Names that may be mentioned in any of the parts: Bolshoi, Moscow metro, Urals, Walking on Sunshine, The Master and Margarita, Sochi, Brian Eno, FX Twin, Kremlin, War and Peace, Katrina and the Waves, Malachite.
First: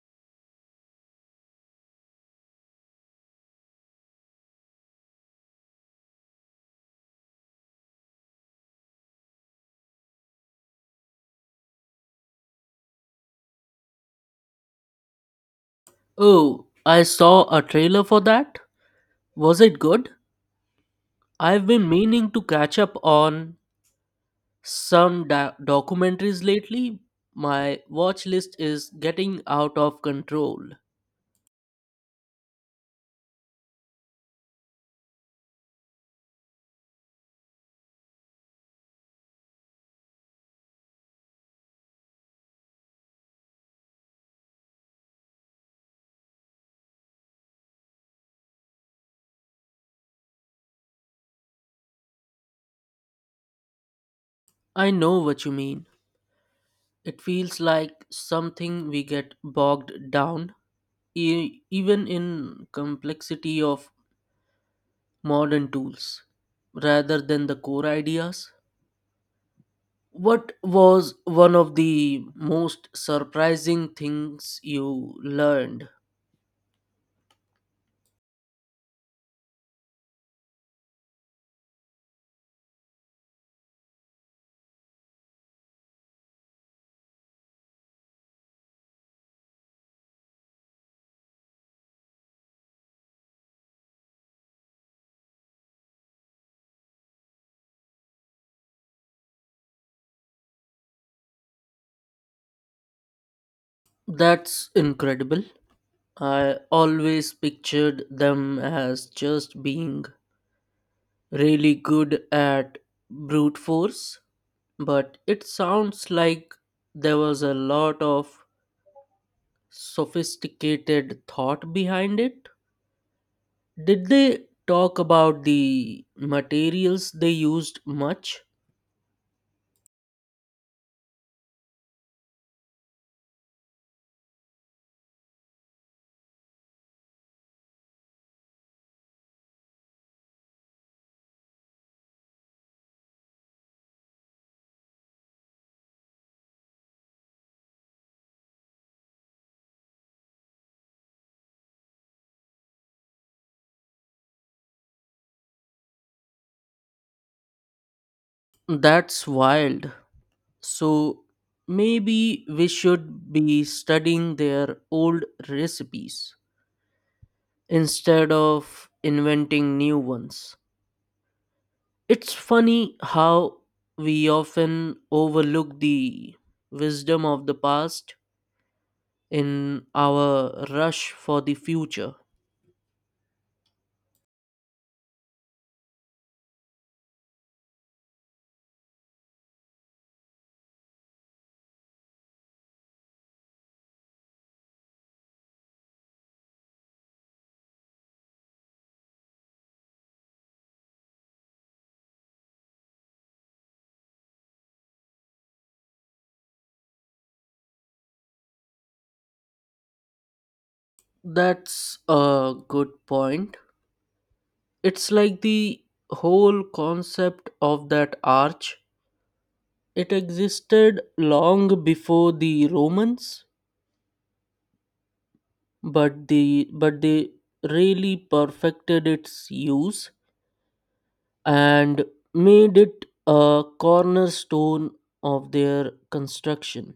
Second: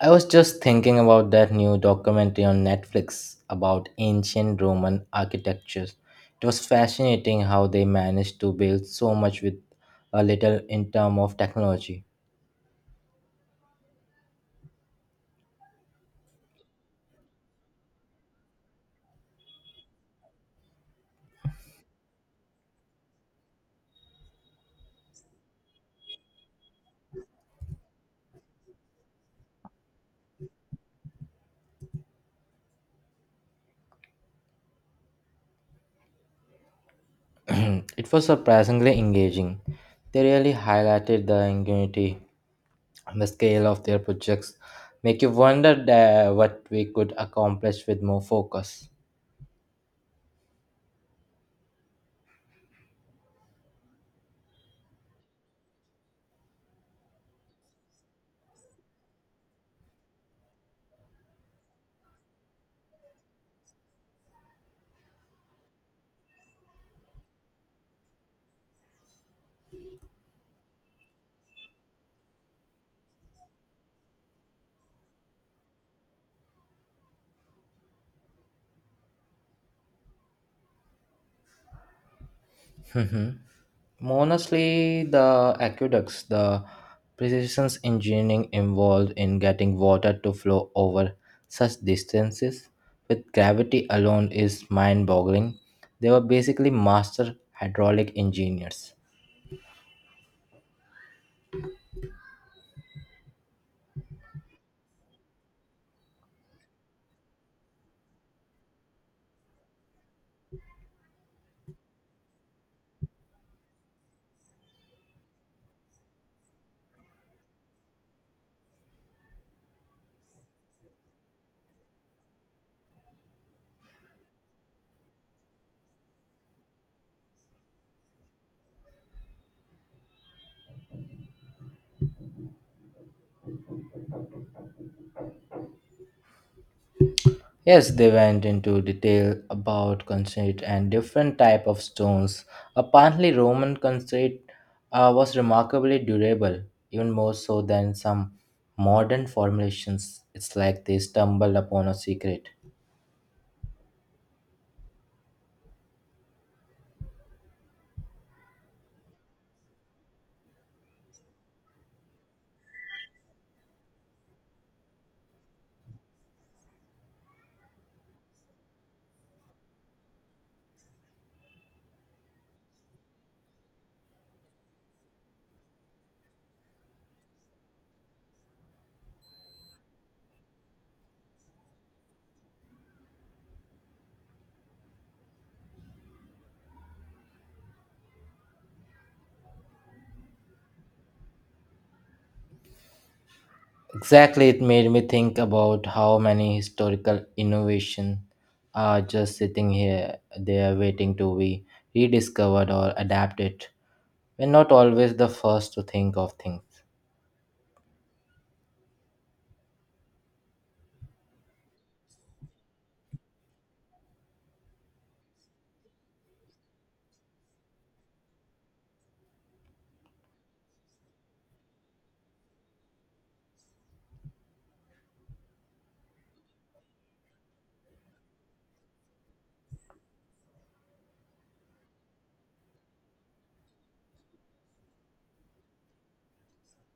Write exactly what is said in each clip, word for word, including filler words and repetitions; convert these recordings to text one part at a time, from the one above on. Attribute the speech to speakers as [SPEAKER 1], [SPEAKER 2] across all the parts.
[SPEAKER 1] I was just thinking about that new documentary on Netflix about ancient Roman architecture. It was fascinating how they managed to build so much with a little in terms of technology.
[SPEAKER 2] Oh, I saw a trailer for that. Was it good? I've been meaning to catch up on some da- documentaries lately. My watch list is getting out of control.
[SPEAKER 1] It was surprisingly engaging. They really highlighted the ingenuity and the scale of their projects. Make you wonder that what we could accomplish with more focus.
[SPEAKER 2] I know what you mean. It feels like something we get bogged down, e- even in complexity of modern tools, rather than the core ideas. What was one of the most surprising things you learned?
[SPEAKER 1] Honestly, the aqueducts, the precision engineering involved in getting water to flow over such distances with gravity alone is mind boggling. They were basically master hydraulic engineers.
[SPEAKER 2] That's incredible. I always pictured them as just being really good at brute force, but it sounds like there was a lot of sophisticated thought behind it. Did they talk about the materials they used much?
[SPEAKER 1] Yes, they went into detail about concrete and different type of stones. Apparently, Roman concrete uh, was remarkably durable, even more so than some modern formulations. It's like they stumbled upon a secret.
[SPEAKER 2] That's wild. So maybe we should be studying their old recipes instead of inventing new ones. It's funny how we often overlook the wisdom of the past in our rush for the future.
[SPEAKER 1] Exactly, it made me think about how many historical innovation are just sitting here, they are waiting to be rediscovered or adapted. We're not always the first to think of things.
[SPEAKER 2] That's a good point. It's like the whole concept of that arch. It existed long before the Romans but the but they really perfected its use and made it a cornerstone of their construction.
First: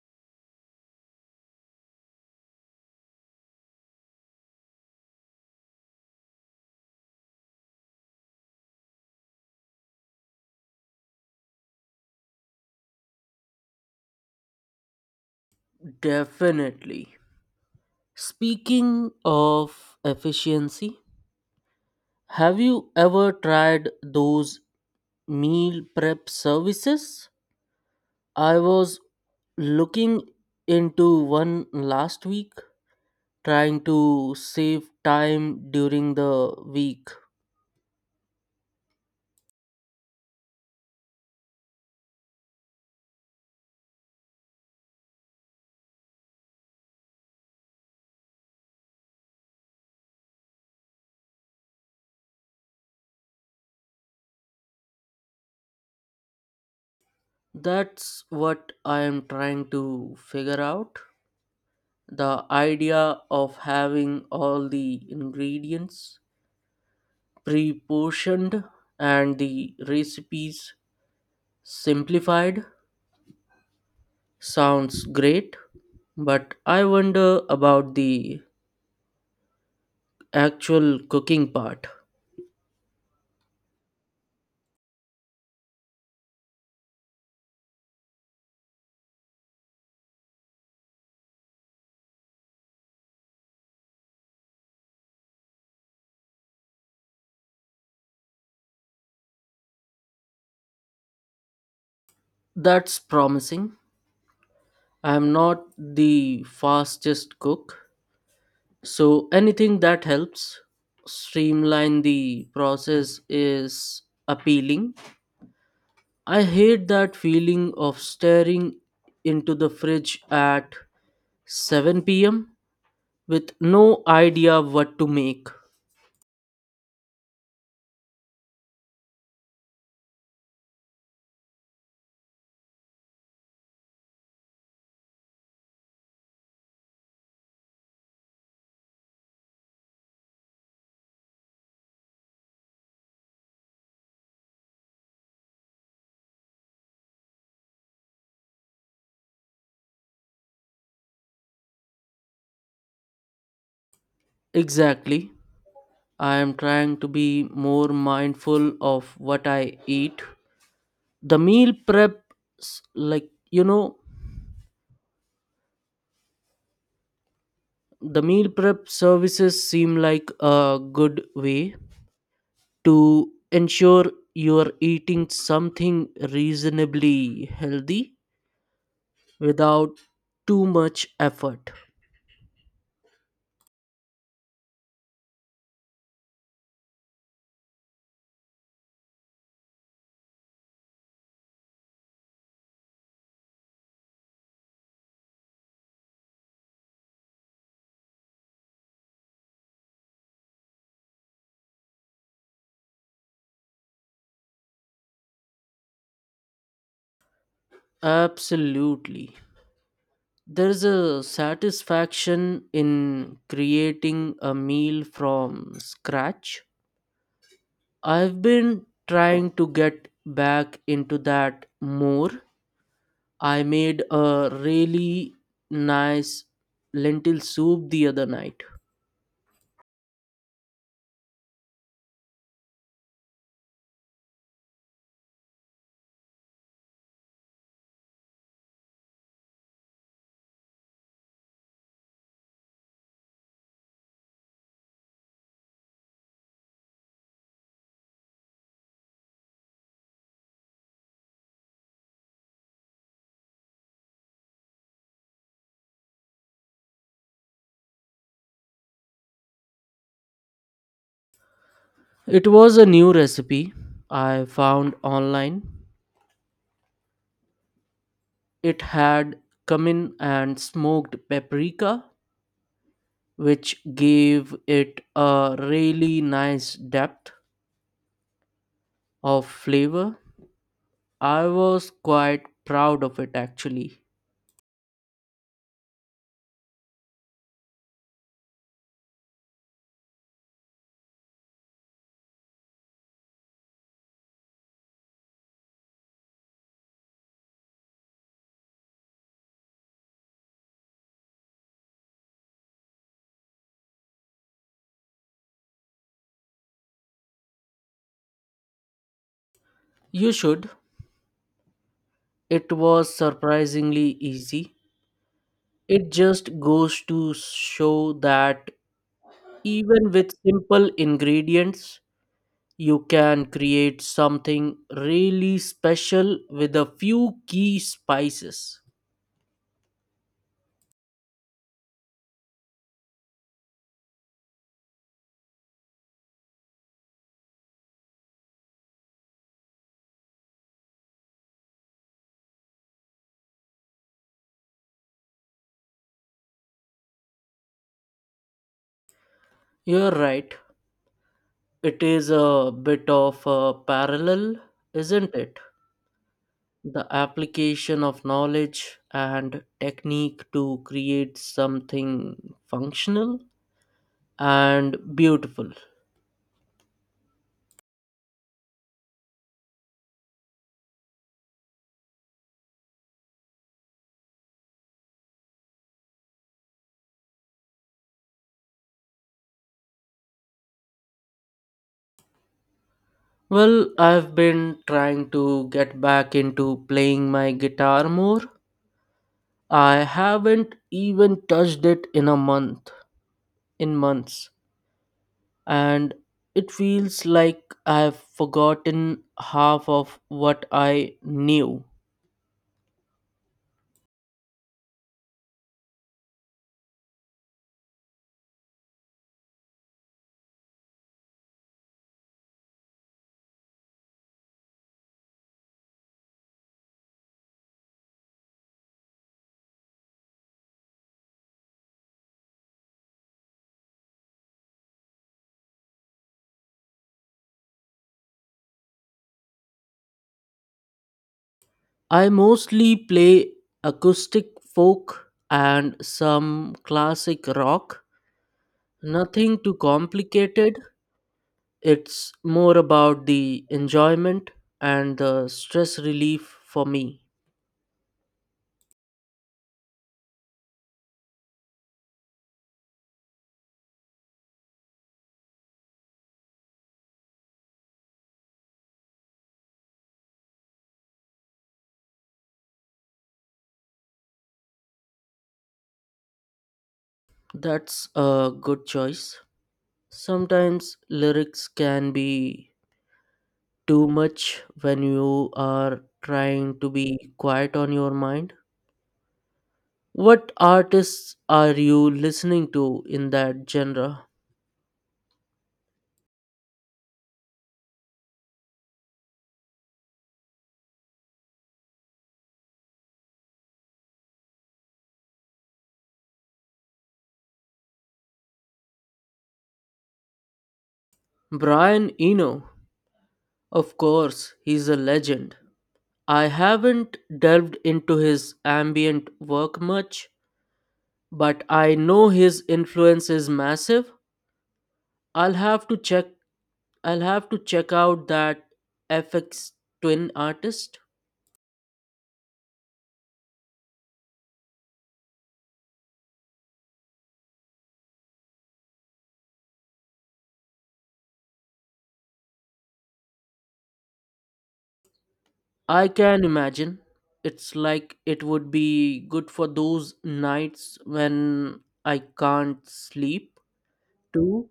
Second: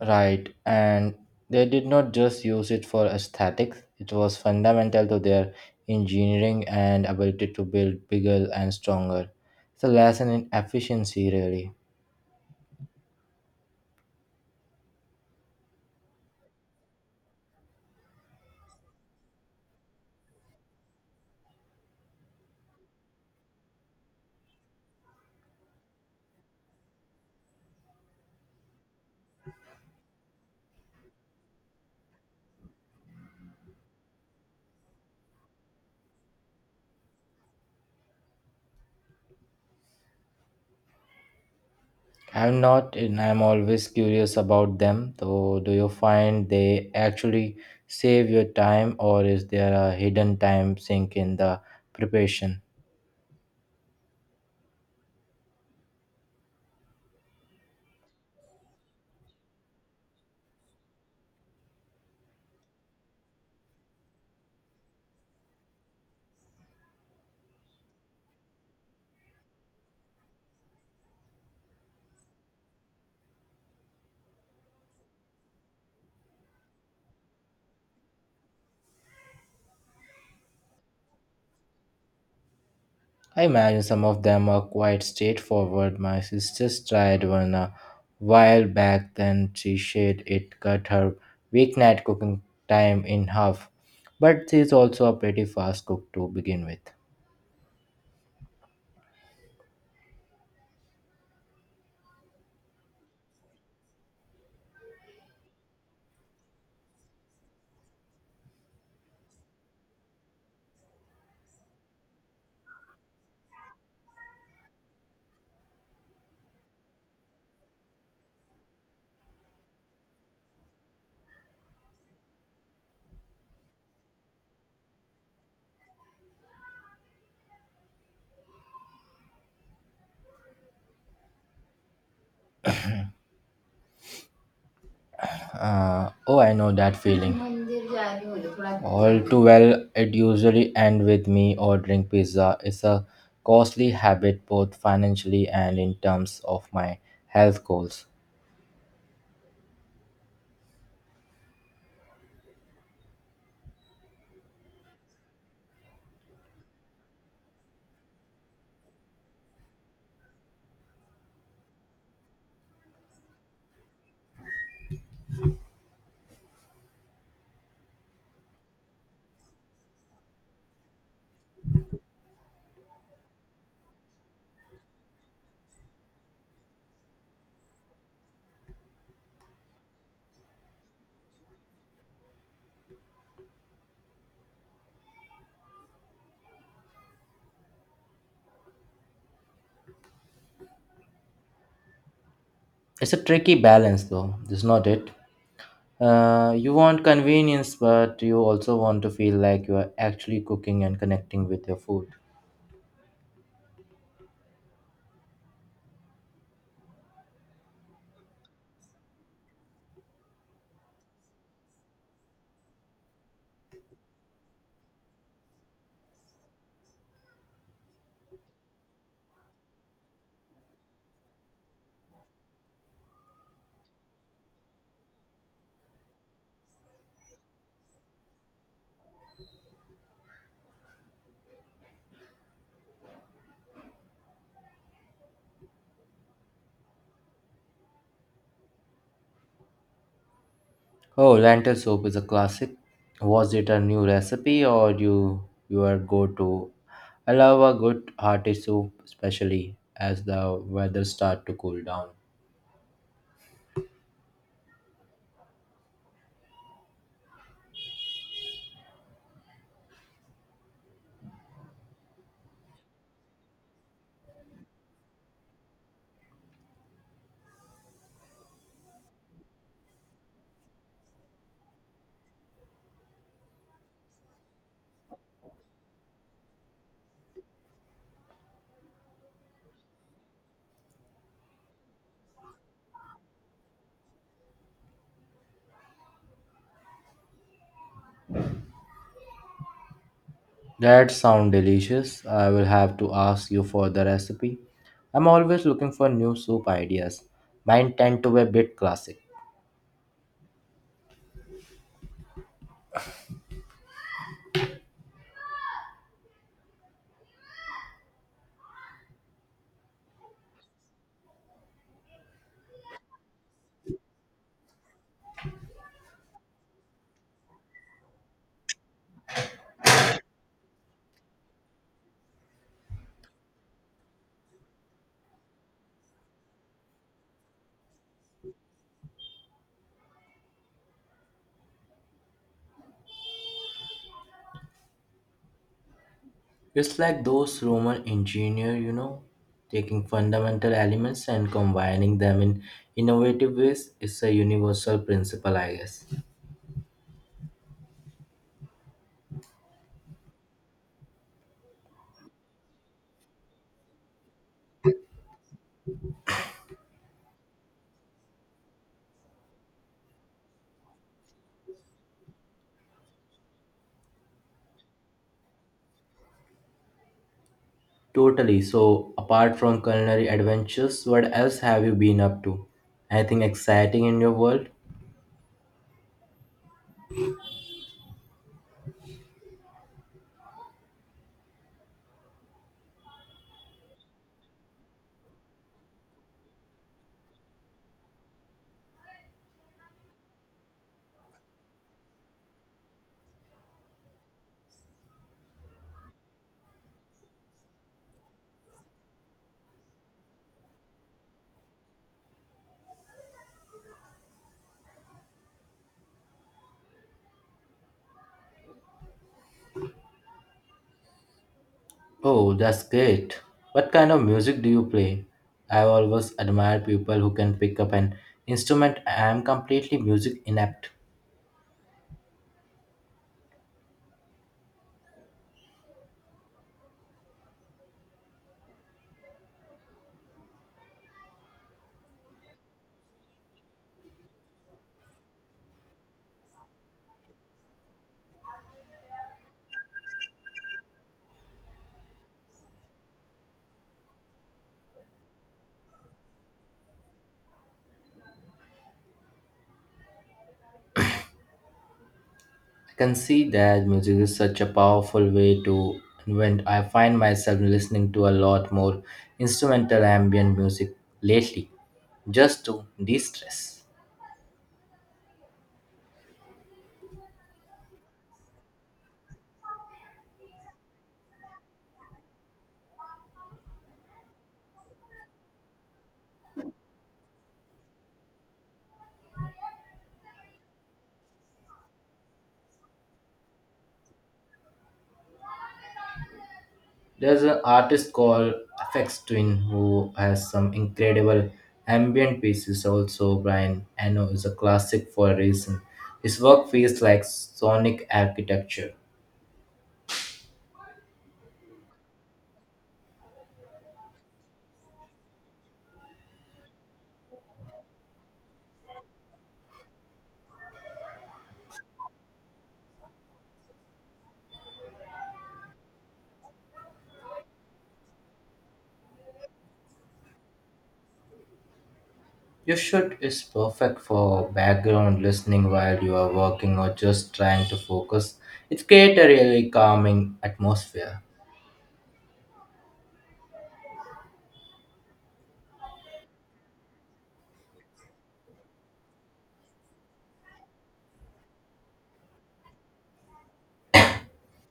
[SPEAKER 1] Right, and they did not just use it for aesthetics, it was fundamental to their engineering and ability to build bigger and stronger. It's a lesson in efficiency, really.
[SPEAKER 2] Definitely. Speaking of efficiency, have you ever tried those meal prep services? I was looking into one last week, trying to save time during the week.
[SPEAKER 1] I'm not, and I'm always curious about them. So, do you find they actually save your time, or is there a hidden time sink in the preparation?
[SPEAKER 2] That's what I am trying to figure out. The idea of having all the ingredients pre portioned and the recipes simplified sounds great, but I wonder about the actual cooking part.
[SPEAKER 1] I imagine some of them are quite straightforward. My sister tried one a while back, then she said it cut her weeknight cooking time in half. But she's also a pretty fast cook to begin with.
[SPEAKER 2] That's promising. I'm not the fastest cook, so anything that helps streamline the process is appealing. I hate that feeling of staring into the fridge at seven p m with no idea what to make.
[SPEAKER 1] Uh, oh, I know that feeling. All too well, it usually ends with me ordering pizza. It's a costly habit both financially and in terms of my health goals.
[SPEAKER 2] Exactly. I am trying to be more mindful of what I eat. The meal prep, s- like, you know, the meal prep services seem like a good way to ensure you're eating something reasonably healthy without too much effort.
[SPEAKER 1] It's a tricky balance, though, is not it? Uh, you want convenience, but you also want to feel like you are actually cooking and connecting with your food.
[SPEAKER 2] Absolutely. There's a satisfaction in creating a meal from scratch. I've been trying to get back into that more. I made a really nice lentil soup the other night.
[SPEAKER 1] Oh, lentil soup is a classic. Was it a new recipe or you your go-to? I love a good hearty soup, especially as the weather start to cool down.
[SPEAKER 2] It was a new recipe I found online. It had cumin and smoked paprika, which gave it a really nice depth of flavor. I was quite proud of it actually.
[SPEAKER 1] That sound delicious. I will have to ask you for the recipe. I'm always looking for new soup ideas. Mine tend to be a bit classic.
[SPEAKER 2] You should. It was surprisingly easy. It just goes to show that even with simple ingredients, you can create something really special with a few key spices.
[SPEAKER 1] It's like those Roman engineer, you know, taking fundamental elements and combining them in innovative ways. It's a universal principle, I guess.
[SPEAKER 2] You're right, it is a bit of a parallel, isn't it? The application of knowledge and technique to create something functional and beautiful.
[SPEAKER 1] Totally. So, apart from culinary adventures, what else have you been up to? Anything exciting in your world?
[SPEAKER 2] Well, I've been trying to get back into playing my guitar more. I haven't even touched it in a month, in months. And it feels like I've forgotten half of what I knew.
[SPEAKER 1] Oh, that's great. What kind of music do you play? I've always admired people who can pick up an instrument. I am completely music inept.
[SPEAKER 2] I mostly play acoustic folk and some classic rock. Nothing too complicated. It's more about the enjoyment and the stress relief for me.
[SPEAKER 1] Can see that music is such a powerful way to invent. I find myself listening to a lot more instrumental ambient music lately, just to de-stress.
[SPEAKER 2] That's a good choice. Sometimes lyrics can be too much when you are trying to be quiet on your mind? What artists are you listening to in that genre?
[SPEAKER 1] There's an artist called F X Twin who has some incredible ambient pieces. Also, Brian Eno is a classic for a reason. His work feels like sonic architecture.
[SPEAKER 2] Brian Eno. Of course, he's a legend. I haven't delved into his ambient work much, but I know his influence is massive. I'll have to check I'll have to check out that F X twin artist.
[SPEAKER 1] Your shirt is perfect for background listening while you are working or just trying to focus. It creates a really calming atmosphere.
[SPEAKER 2] I can imagine. It's like it would be good for those nights when I can't sleep too.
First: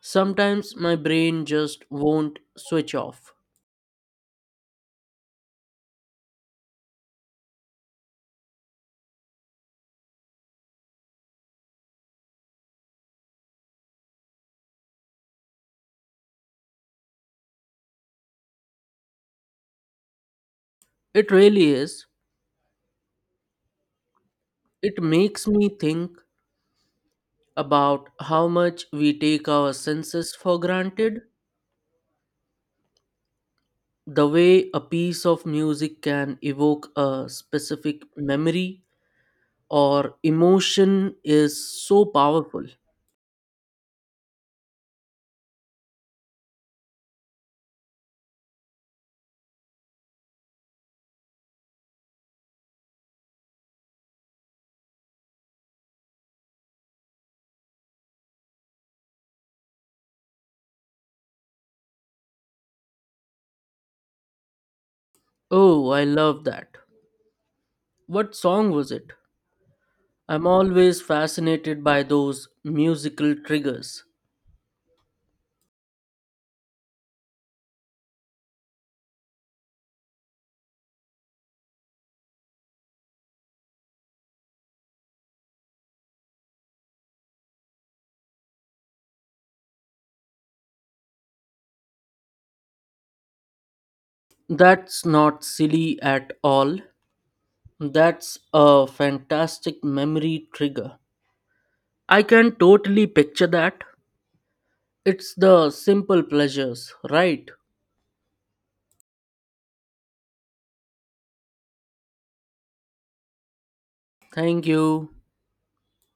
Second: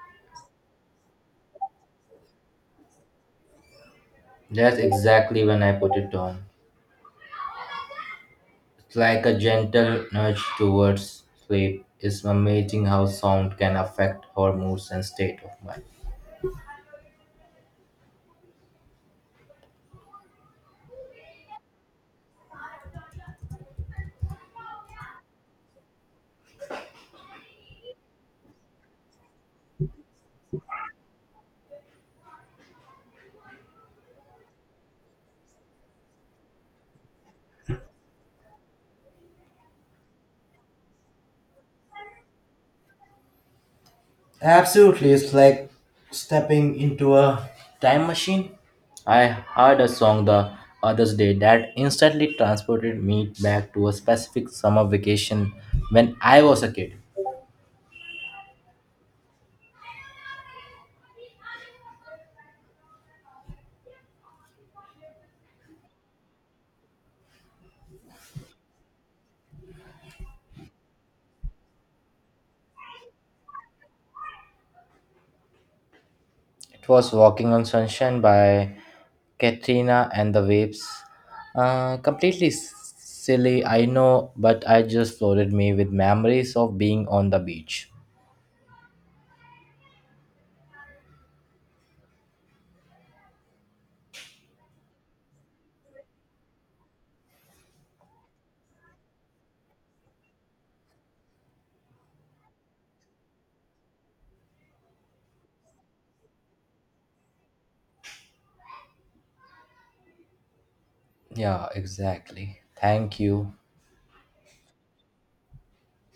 [SPEAKER 2] Sometimes my brain just won't switch off.
[SPEAKER 1] That's exactly when I put it on. It's like a gentle nudge towards sleep. It's amazing how sound can affect our moods and state of mind.
[SPEAKER 2] It really is. It makes me think about how much we take our senses for granted. The way a piece of music can evoke a specific memory or emotion is so powerful.
[SPEAKER 1] Absolutely, it's like stepping into a time machine. I heard a song the other day that instantly transported me back to a specific summer vacation when I was a kid.
[SPEAKER 2] Oh, I love that. What song was it? I'm always fascinated by those musical triggers.
[SPEAKER 1] It was Walking on Sunshine by Katrina and the Waves. Uh, completely s- silly, I know, but I just flooded me with memories of being on the beach.
[SPEAKER 2] That's not silly at all. That's a fantastic memory trigger. I can totally picture that. It's the simple pleasures, right?
[SPEAKER 1] Yeah, exactly. Thank you.
[SPEAKER 2] Thank you.